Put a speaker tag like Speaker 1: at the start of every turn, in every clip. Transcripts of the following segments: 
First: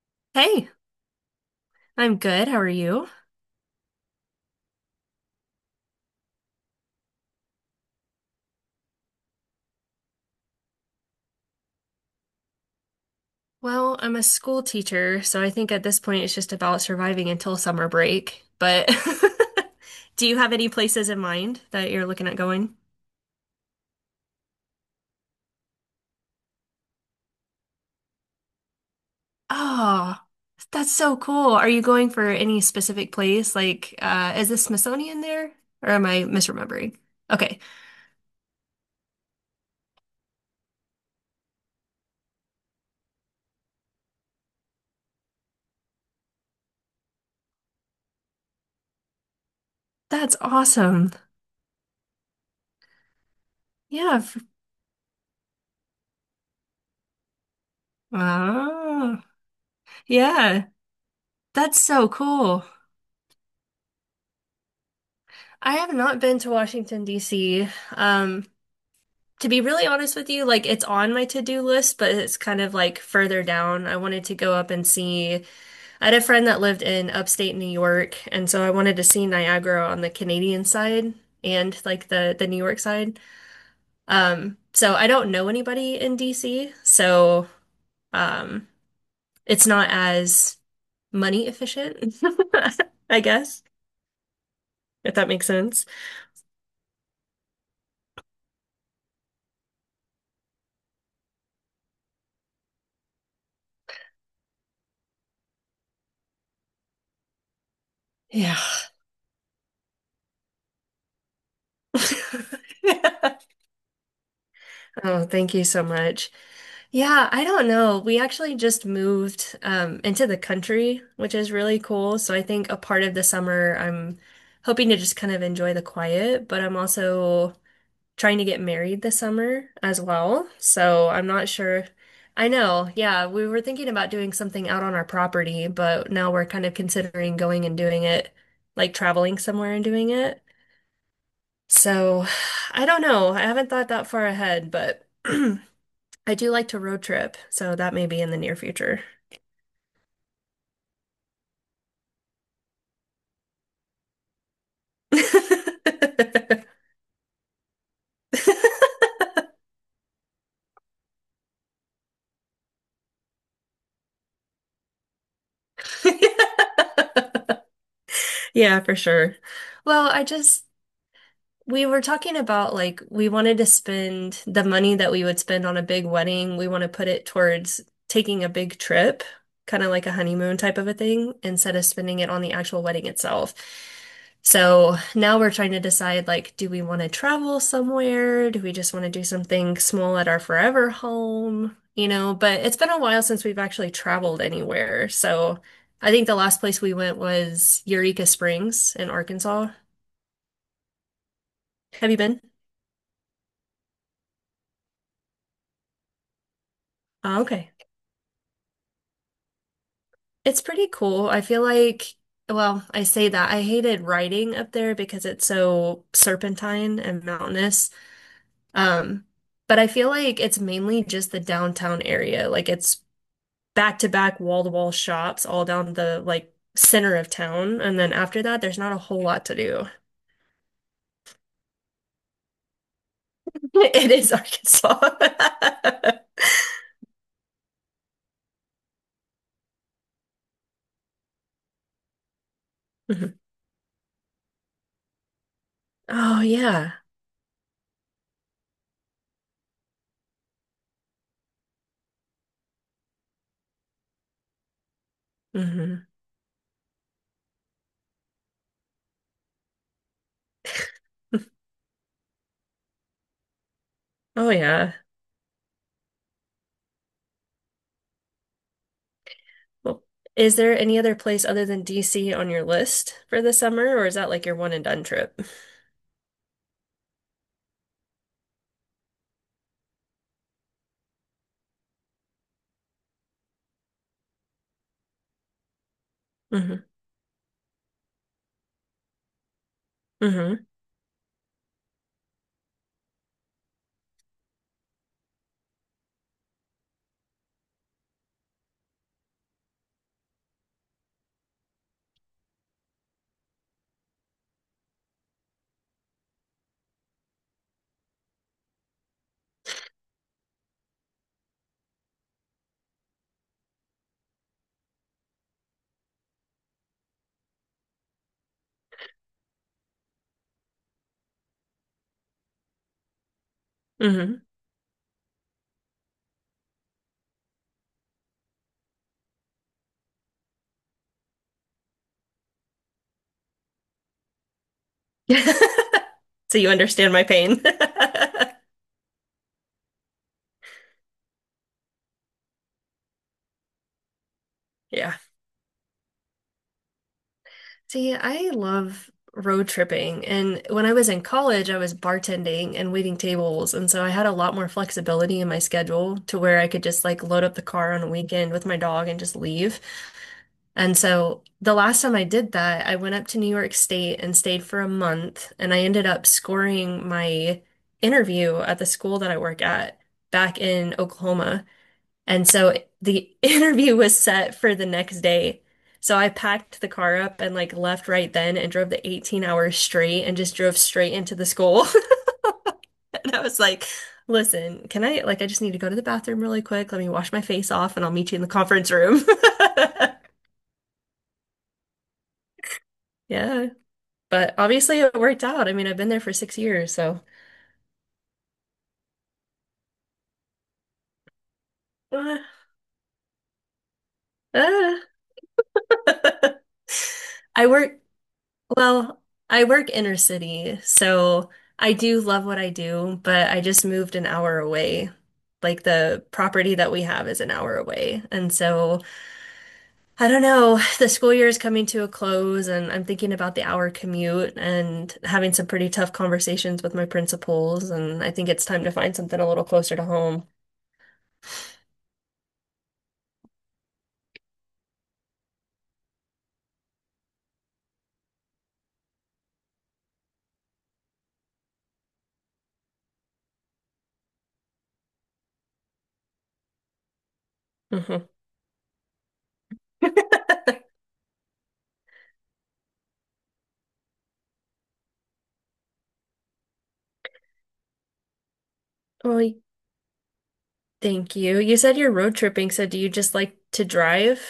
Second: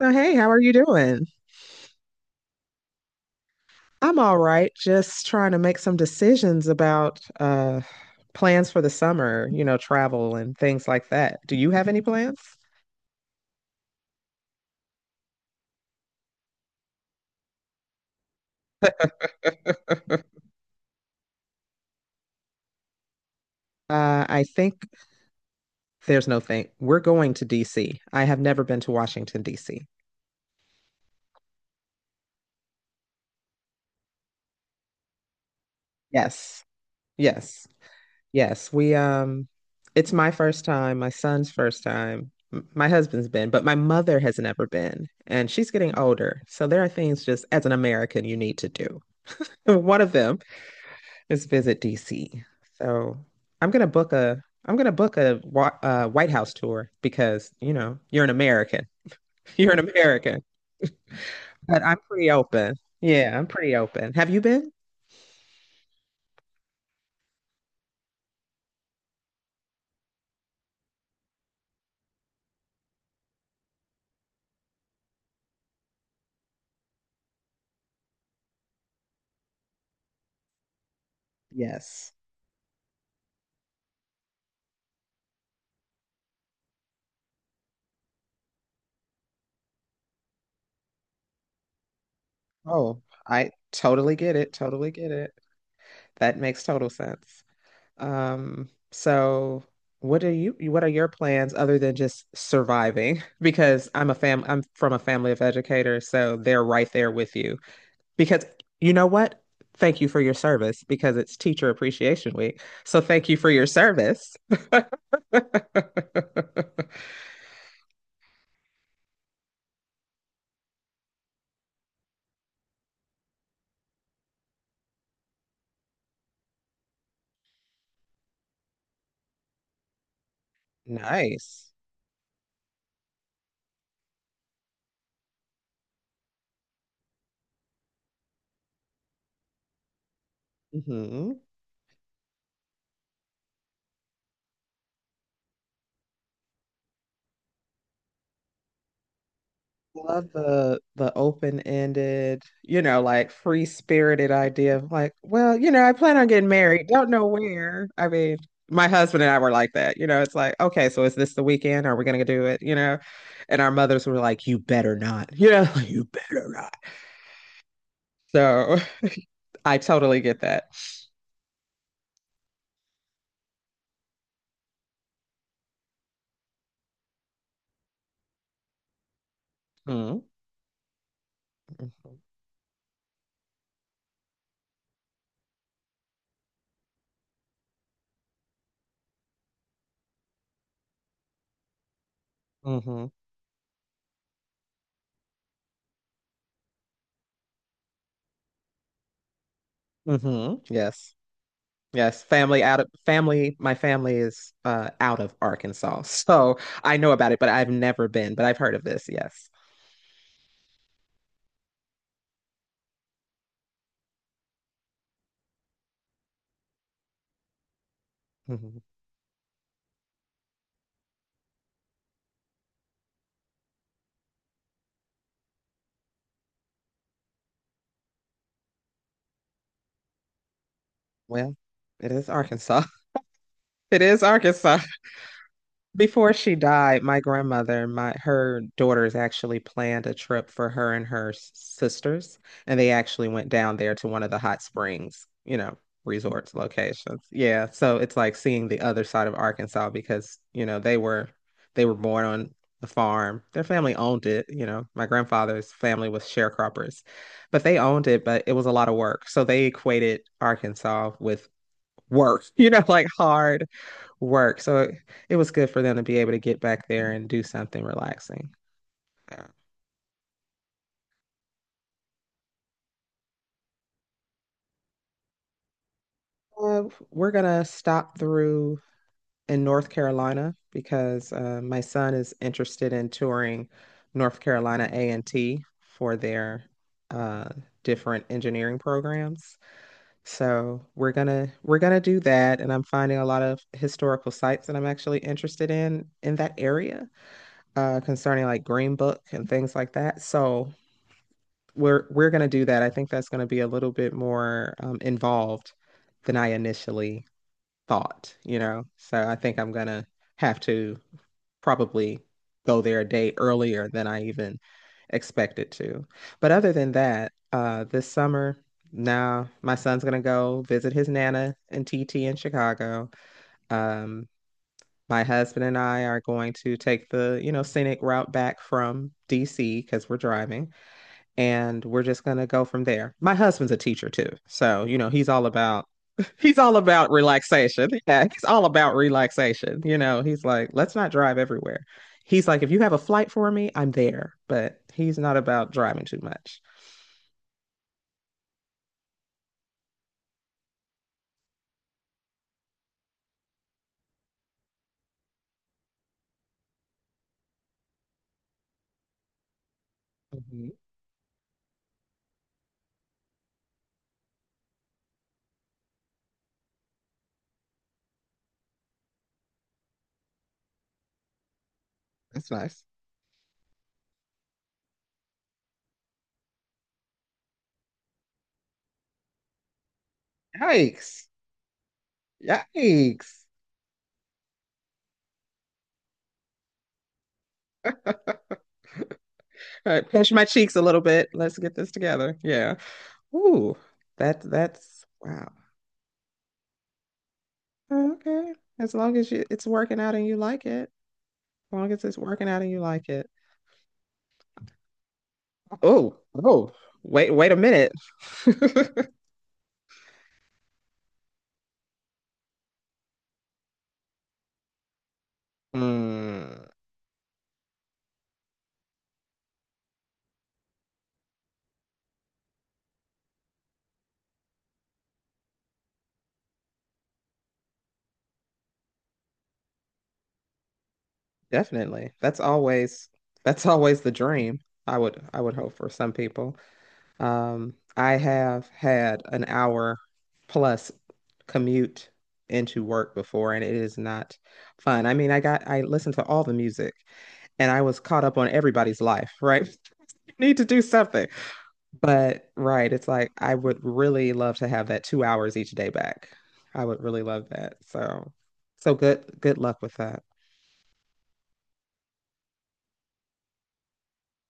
Speaker 1: So, hey, how are
Speaker 2: Hey,
Speaker 1: you doing?
Speaker 2: I'm good. How are you?
Speaker 1: I'm all right. Just trying to make some decisions about plans for the summer, travel and things like that. Do you have any plans?
Speaker 2: Well, I'm a school teacher, so I think at this point it's just about surviving until summer break. But do you have any places in mind that you're looking at going?
Speaker 1: I think there's no thing. We're going to DC. I have never been to Washington, DC.
Speaker 2: Oh, that's so cool. Are you going for any specific place? Like, is the Smithsonian there? Or am I
Speaker 1: Yes.
Speaker 2: misremembering? Okay,
Speaker 1: Yes. Yes. We it's my first time, my son's first time. My husband's been, but my mother has never been, and she's getting older. So there are things just as an American you need to do. One of
Speaker 2: that's
Speaker 1: them.
Speaker 2: awesome.
Speaker 1: Just visit DC. So I'm gonna book
Speaker 2: Yeah.
Speaker 1: a I'm gonna book a, White House tour because you know you're an American.
Speaker 2: Wow.
Speaker 1: You're an American,
Speaker 2: Yeah, that's
Speaker 1: but I'm
Speaker 2: so
Speaker 1: pretty
Speaker 2: cool.
Speaker 1: open. Yeah, I'm pretty open. Have you been?
Speaker 2: I have not been to Washington, D.C. Um, to be really honest with you, like it's on my to-do list, but it's kind of like further down. I wanted to go up and see. I had a friend that lived in upstate New York, and so I wanted to see Niagara on the Canadian side and like
Speaker 1: Yes.
Speaker 2: the New York side. So I don't know anybody in DC, so um, it's not as money efficient,
Speaker 1: Oh,
Speaker 2: I
Speaker 1: I
Speaker 2: guess,
Speaker 1: totally get it. Totally get
Speaker 2: if that
Speaker 1: it.
Speaker 2: makes sense.
Speaker 1: That makes total sense. So what are your plans other than just surviving? Because I'm from a family of educators, so they're right there with you. Because
Speaker 2: Yeah.
Speaker 1: you know what? Thank you for your service because it's Teacher Appreciation Week. So thank you for your service.
Speaker 2: Oh, thank you so much. Yeah, I don't know. We actually just moved into the country, which is really cool. So I think a part of the summer, I'm hoping to just kind of enjoy the quiet, but I'm also trying to get married this summer as well. So I'm not
Speaker 1: Nice.
Speaker 2: sure. I know. Yeah, we were thinking about doing something out on our property, but now we're kind of considering going and doing it, like traveling somewhere and doing it. So I don't know. I haven't thought that far ahead, but. I do like to road trip, so that may be in the near future.
Speaker 1: Love the open-ended, you know, like free-spirited idea of like, well, you know, I plan on getting married. Don't know where. I mean, my husband and I were like that. You know, it's like, okay, so is this the weekend? Are we gonna do it? You know? And our mothers were like, you better not. You know, you better not. So
Speaker 2: Yeah, for sure.
Speaker 1: I
Speaker 2: Well,
Speaker 1: totally
Speaker 2: I
Speaker 1: get
Speaker 2: just
Speaker 1: that.
Speaker 2: we were talking about like we wanted to spend the money that we would spend on a big wedding, we want to put it towards taking a big trip, kind of like a
Speaker 1: Mm.
Speaker 2: honeymoon type of a thing, instead of
Speaker 1: Mhm.
Speaker 2: spending it on the actual wedding itself. So now we're trying to decide like, do we want to travel somewhere? Do we just want to do something small at our forever home? You know, but it's been a
Speaker 1: Mhm.
Speaker 2: while since we've actually traveled anywhere. So I think the last place we went was Eureka Springs in Arkansas.
Speaker 1: Mhm. Yes.
Speaker 2: Have you
Speaker 1: Yes,
Speaker 2: been?
Speaker 1: family out of family. My family is out of Arkansas, so I know about it,
Speaker 2: Oh,
Speaker 1: but I've
Speaker 2: okay.
Speaker 1: never been. But I've heard of this. Yes.
Speaker 2: It's pretty cool. I feel like, well, I say that I hated riding up there because it's so serpentine and mountainous.
Speaker 1: Mhm.
Speaker 2: Um, but I feel like it's mainly just the downtown area. Like it's back to back wall to wall shops all down the like center of town. And then after that, there's not a whole lot to do.
Speaker 1: Well, it is Arkansas. It
Speaker 2: It
Speaker 1: is
Speaker 2: is
Speaker 1: Arkansas.
Speaker 2: Arkansas.
Speaker 1: Before she died, my grandmother, my her daughters actually planned a trip for her and her sisters, and they actually
Speaker 2: Mhm.
Speaker 1: went down there to one of the hot springs,
Speaker 2: Oh
Speaker 1: resorts
Speaker 2: yeah.
Speaker 1: locations. Yeah, so it's like seeing the other side of Arkansas because, they were born on the farm. Their family owned it. My grandfather's
Speaker 2: Hmm.
Speaker 1: family was sharecroppers, but they owned it, but it was a lot of work. So they equated Arkansas with work, like hard
Speaker 2: Oh
Speaker 1: work. So
Speaker 2: yeah.
Speaker 1: it was good for them to be able to get back there and do something relaxing.
Speaker 2: Well, is there any other place other than DC on your list for the summer, or is that like your one and done trip?
Speaker 1: Uh, we're going to stop through in North Carolina because my son is interested in touring North Carolina A&T for their
Speaker 2: Hmm.
Speaker 1: uh, different engineering programs.
Speaker 2: Hmm.
Speaker 1: So we're gonna do that, and I'm finding a lot of historical sites that I'm actually interested in that area concerning like Green Book and things like that. So we're going to do that. I think that's going to be a little bit more involved than I initially thought. So I think I'm going to have to probably go there a day earlier than I even expected to. But other than that, this summer now my son's going to go visit his nana and T T in Chicago. Um,
Speaker 2: Hmm.
Speaker 1: my husband and I are going to take the, scenic route back from DC because we're driving and we're just gonna go from there. My husband's a teacher too, so you know he's all about
Speaker 2: So
Speaker 1: he's
Speaker 2: you
Speaker 1: all about
Speaker 2: understand my pain.
Speaker 1: relaxation. Yeah, he's all about relaxation. he's like, let's not drive everywhere. He's like, if you have a flight for me, I'm there, but
Speaker 2: Yeah.
Speaker 1: he's not about driving too much.
Speaker 2: See, I love road tripping. And when I was in college, I was bartending and waiting tables. And so I had a lot more flexibility in my schedule to where I could just like load up the car on a weekend with my dog and just leave.
Speaker 1: Mhm.
Speaker 2: And so the last time I did that, I went up to New York State and stayed for a month. And I ended up scoring my interview at the school that I work at back in Oklahoma. And
Speaker 1: That's
Speaker 2: so
Speaker 1: nice.
Speaker 2: the interview was set for the next day. So I packed the car up and like left right then and drove the 18 hours straight and just drove straight
Speaker 1: Yikes.
Speaker 2: into the school.
Speaker 1: Yikes.
Speaker 2: And I was like, listen, can I like I just need to go to the bathroom really quick. Let me wash my face off and I'll meet you in the conference room.
Speaker 1: All right, pinch my cheeks a little bit. Let's get this together. Yeah.
Speaker 2: Yeah.
Speaker 1: Ooh, that
Speaker 2: But obviously
Speaker 1: that's
Speaker 2: it worked
Speaker 1: wow.
Speaker 2: out. I mean, I've been there for 6 years, so
Speaker 1: Okay. As long as you, it's working out and you like it. As long as it's
Speaker 2: uh,
Speaker 1: working out and you like it.
Speaker 2: uh.
Speaker 1: Oh, oh, wait, wait a
Speaker 2: I
Speaker 1: minute.
Speaker 2: work Well, I work inner city, so I do love what I do, but I just moved an hour away. Like the
Speaker 1: Mm,
Speaker 2: property that we have is an hour away. And so I don't know, the school year is coming to a close, and I'm thinking about the hour commute and having some pretty tough conversations with my principals. And I think it's time to find something a little closer to home.
Speaker 1: definitely. That's always the dream. I would hope for some people. I have had an hour plus commute into work before, and it is not fun. I mean, I listened to all the music, and I was
Speaker 2: Uh
Speaker 1: caught
Speaker 2: huh.
Speaker 1: up on everybody's life, right? Need to do something. But right, it's like I would really love to have that 2 hours each day back. I would really love that. So good,
Speaker 2: Well,
Speaker 1: good luck with that.
Speaker 2: thank you. You said you're road tripping, so do you just like to drive,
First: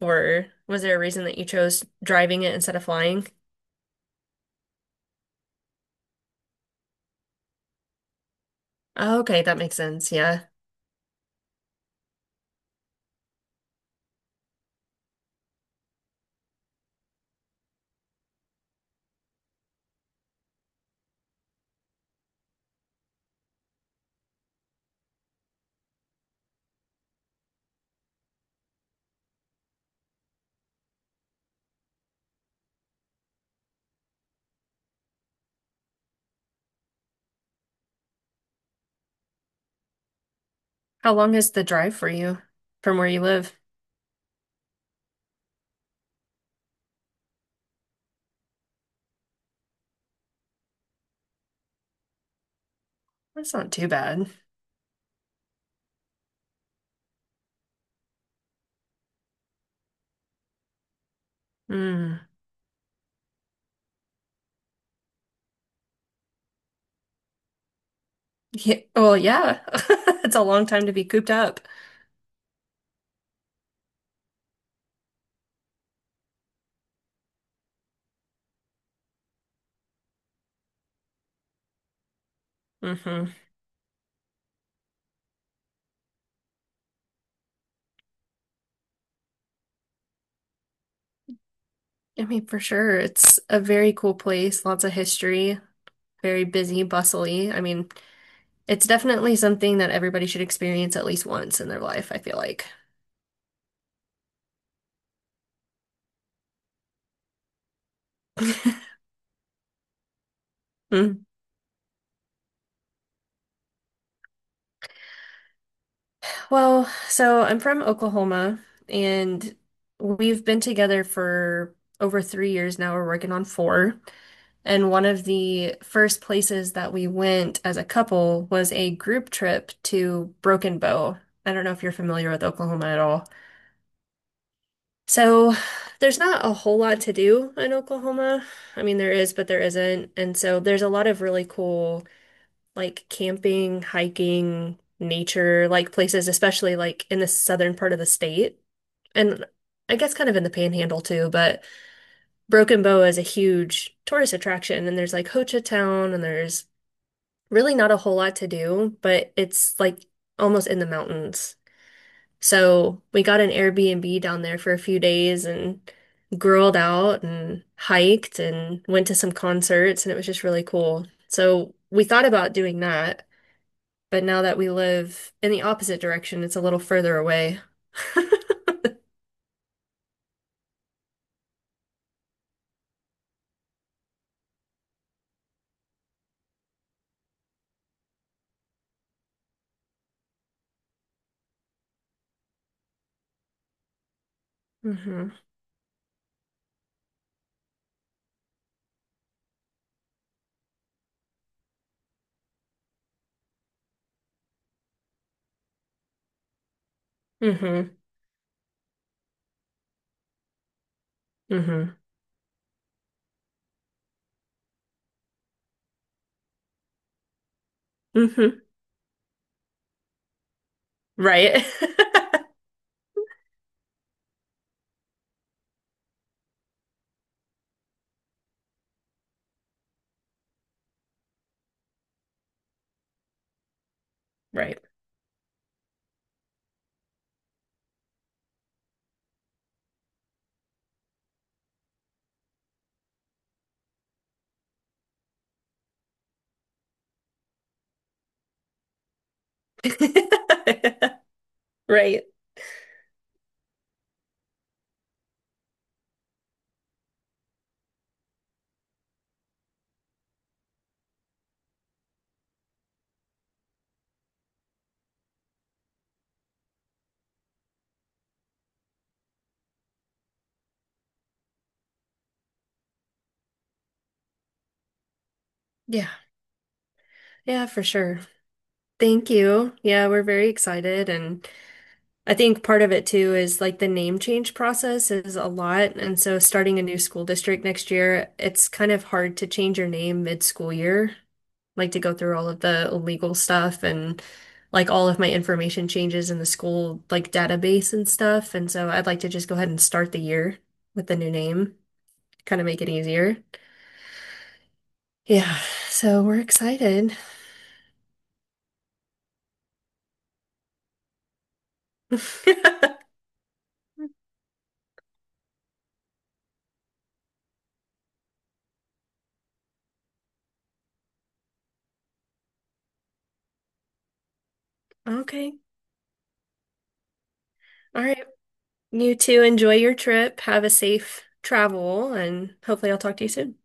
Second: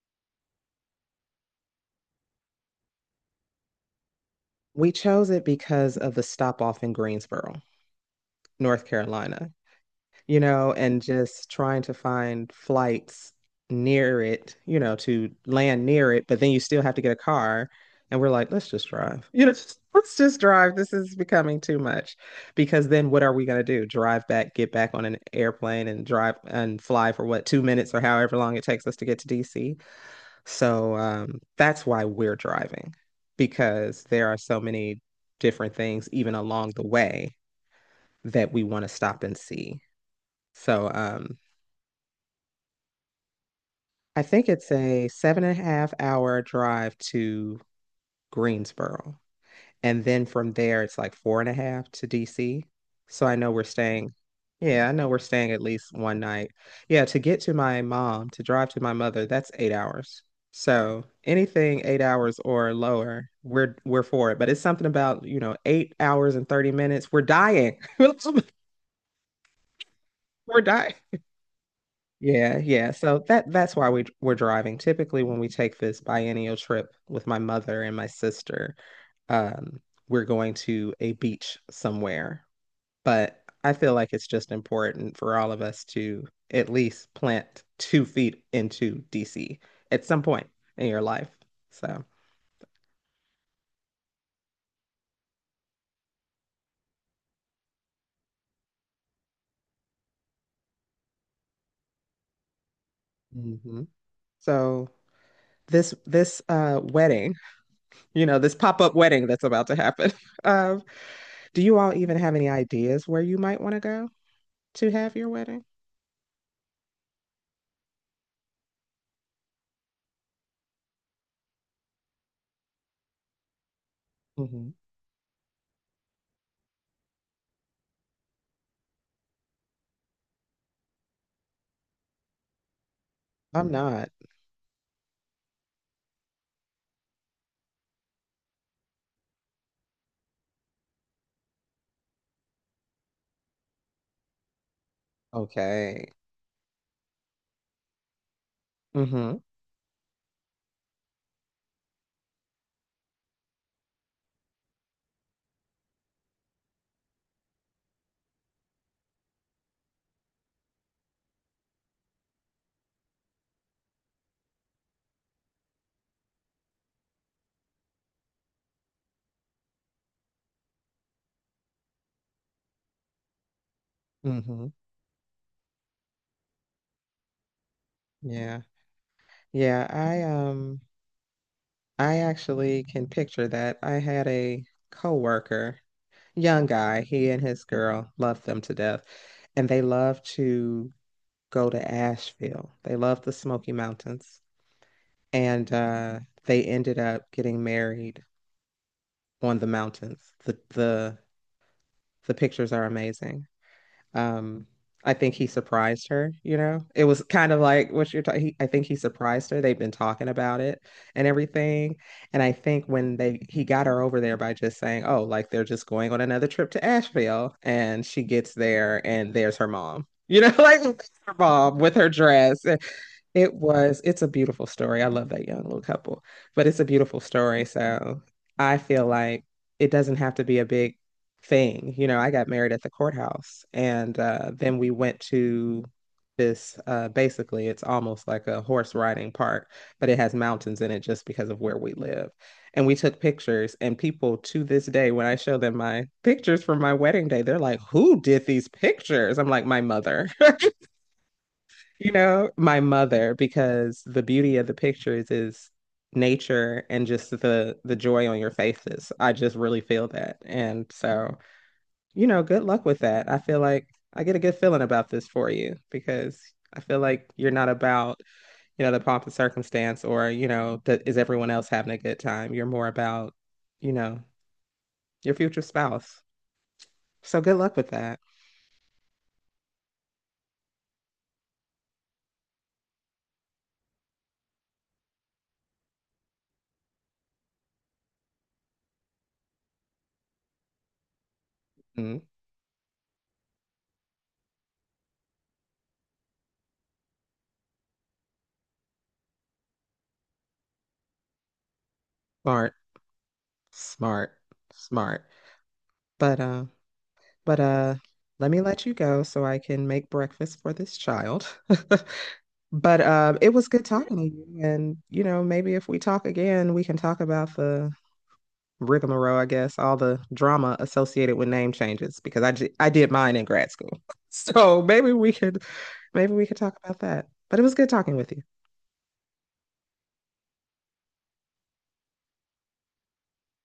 Speaker 2: or was there a reason that you chose driving it instead of flying?
Speaker 1: We chose it because of the stop off in Greensboro, North
Speaker 2: Oh, okay,
Speaker 1: Carolina.
Speaker 2: that makes sense.
Speaker 1: you
Speaker 2: Yeah.
Speaker 1: know, and just trying to find flights near it, to land near it, but then you still have to get a car. And we're like, let's just drive. Let's just drive. This is becoming too much. Because then what are we going to do? Drive back, get back on an airplane and drive and fly for what, 2 minutes or however long it takes us to get to DC. So that's why we're driving, because there are so many different things, even along the way, that we want to stop and see. So
Speaker 2: How long is the drive for you from where you live?
Speaker 1: I think it's a seven and a half hour drive to Greensboro. And then from there, it's like four and a half to DC. So I know
Speaker 2: That's
Speaker 1: we're
Speaker 2: not too
Speaker 1: staying.
Speaker 2: bad.
Speaker 1: Yeah, I know we're staying at least one night. Yeah, to get to my mom, to drive to my mother, that's 8 hours. So anything eight
Speaker 2: Mm.
Speaker 1: hours or lower, we're for it. But it's something about, 8 hours and 30 minutes. We're dying.
Speaker 2: Yeah, well, yeah. It's a
Speaker 1: We're
Speaker 2: long time to
Speaker 1: dying.
Speaker 2: be cooped up.
Speaker 1: Yeah, yeah. So that's why we're driving. Typically, when we take this biennial trip with my mother and my sister, um, we're going to a beach somewhere.
Speaker 2: hmm
Speaker 1: But I feel like it's just important for all of us to at least plant two feet into DC at some point in your life. So,
Speaker 2: I mean, for sure. It's a very cool place, lots of history, very busy, bustly. I mean, it's definitely something that everybody should experience at least once in their life, I feel like.
Speaker 1: mhm. So this wedding, this pop-up wedding that's about to happen. Um,
Speaker 2: Mm.
Speaker 1: do you all even have any ideas where you might want to go to have your wedding?
Speaker 2: Well, so I'm from Oklahoma, and we've been together for over 3 years now. We're working on four.
Speaker 1: Hmm.
Speaker 2: And one of the first places that we went as a couple was a group trip to Broken Bow. I don't know if you're familiar with Oklahoma at all.
Speaker 1: I'm not.
Speaker 2: So there's not a whole lot to do in Oklahoma. I mean, there is, but there isn't. And so there's a lot of really cool, like camping, hiking, nature, like
Speaker 1: Okay.
Speaker 2: places, especially like in the southern part of the state.
Speaker 1: Hmm.
Speaker 2: And I guess kind of in the panhandle too, but Broken Bow is a huge tourist attraction. And there's like Ho Chi Town and there's really not a whole lot to do, but it's like almost in the mountains. So we got an Airbnb down there for a few days and grilled out and hiked and went to some concerts, and it was just really cool. So we thought about doing that, but now that we
Speaker 1: Hmm.
Speaker 2: live in the opposite direction, it's a little further away.
Speaker 1: Yeah. Yeah, I actually can picture that. I had a coworker, young guy, he and his girl loved them to death, and they love to go to Asheville. They love the Smoky Mountains.
Speaker 2: Hmm.
Speaker 1: And they ended up getting married on the mountains. The pictures are amazing. Um, I think he surprised her. It was kind of
Speaker 2: Hmm.
Speaker 1: like what you're talking. I think he surprised her. They've been talking about it and everything.
Speaker 2: Hmm.
Speaker 1: And I think when they he got her over there by just saying, "Oh, like they're just going on another trip to Asheville," and she gets
Speaker 2: Hmm.
Speaker 1: there and there's her mom. Like her
Speaker 2: Right.
Speaker 1: mom with her dress. It's a beautiful story. I love that young little couple, but it's a beautiful story. So I feel like it doesn't have to be a big thing. I got married at the courthouse and then
Speaker 2: Right.
Speaker 1: we went to this basically, it's almost like a horse riding park, but it has mountains in it just because of where we live. And we took pictures, and people to this day, when I show them my pictures from my wedding day, they're like, "Who did these pictures?" I'm like, My mother you
Speaker 2: Right.
Speaker 1: know, my mother, because the beauty of the pictures is nature and just the joy on your faces. I just really feel that. And so, good luck with that. I feel like I get a good feeling about this for you because I feel like you're not about, the pomp and circumstance or, that is everyone else having a good time. You're more about, you know, your future
Speaker 2: Yeah.
Speaker 1: spouse. So good
Speaker 2: Yeah,
Speaker 1: luck
Speaker 2: for
Speaker 1: with that.
Speaker 2: sure. Thank you. Yeah, we're very excited. And I think part of it too is like the name change process is a lot. And so starting a new school district next year, it's kind of hard to change your name mid-school year, like to go
Speaker 1: Mm.
Speaker 2: through all of the legal stuff and like all of my information changes in the school like database and stuff. And so I'd like to just go ahead and start the year with the new name, kind of
Speaker 1: Smart,
Speaker 2: make it easier.
Speaker 1: smart, smart.
Speaker 2: Yeah, so
Speaker 1: But
Speaker 2: we're
Speaker 1: uh,
Speaker 2: excited.
Speaker 1: But let me let you go so I can make breakfast for this child. But it was good talking to you. And maybe if we talk again, we can talk about the rigmarole, I guess, all the drama associated with name changes because I did mine in grad school. So maybe we
Speaker 2: Okay.
Speaker 1: could maybe we could talk about that. But it was good
Speaker 2: All
Speaker 1: talking
Speaker 2: right.
Speaker 1: with you.
Speaker 2: You too enjoy your trip. Have a safe travel, and hopefully I'll talk to you soon.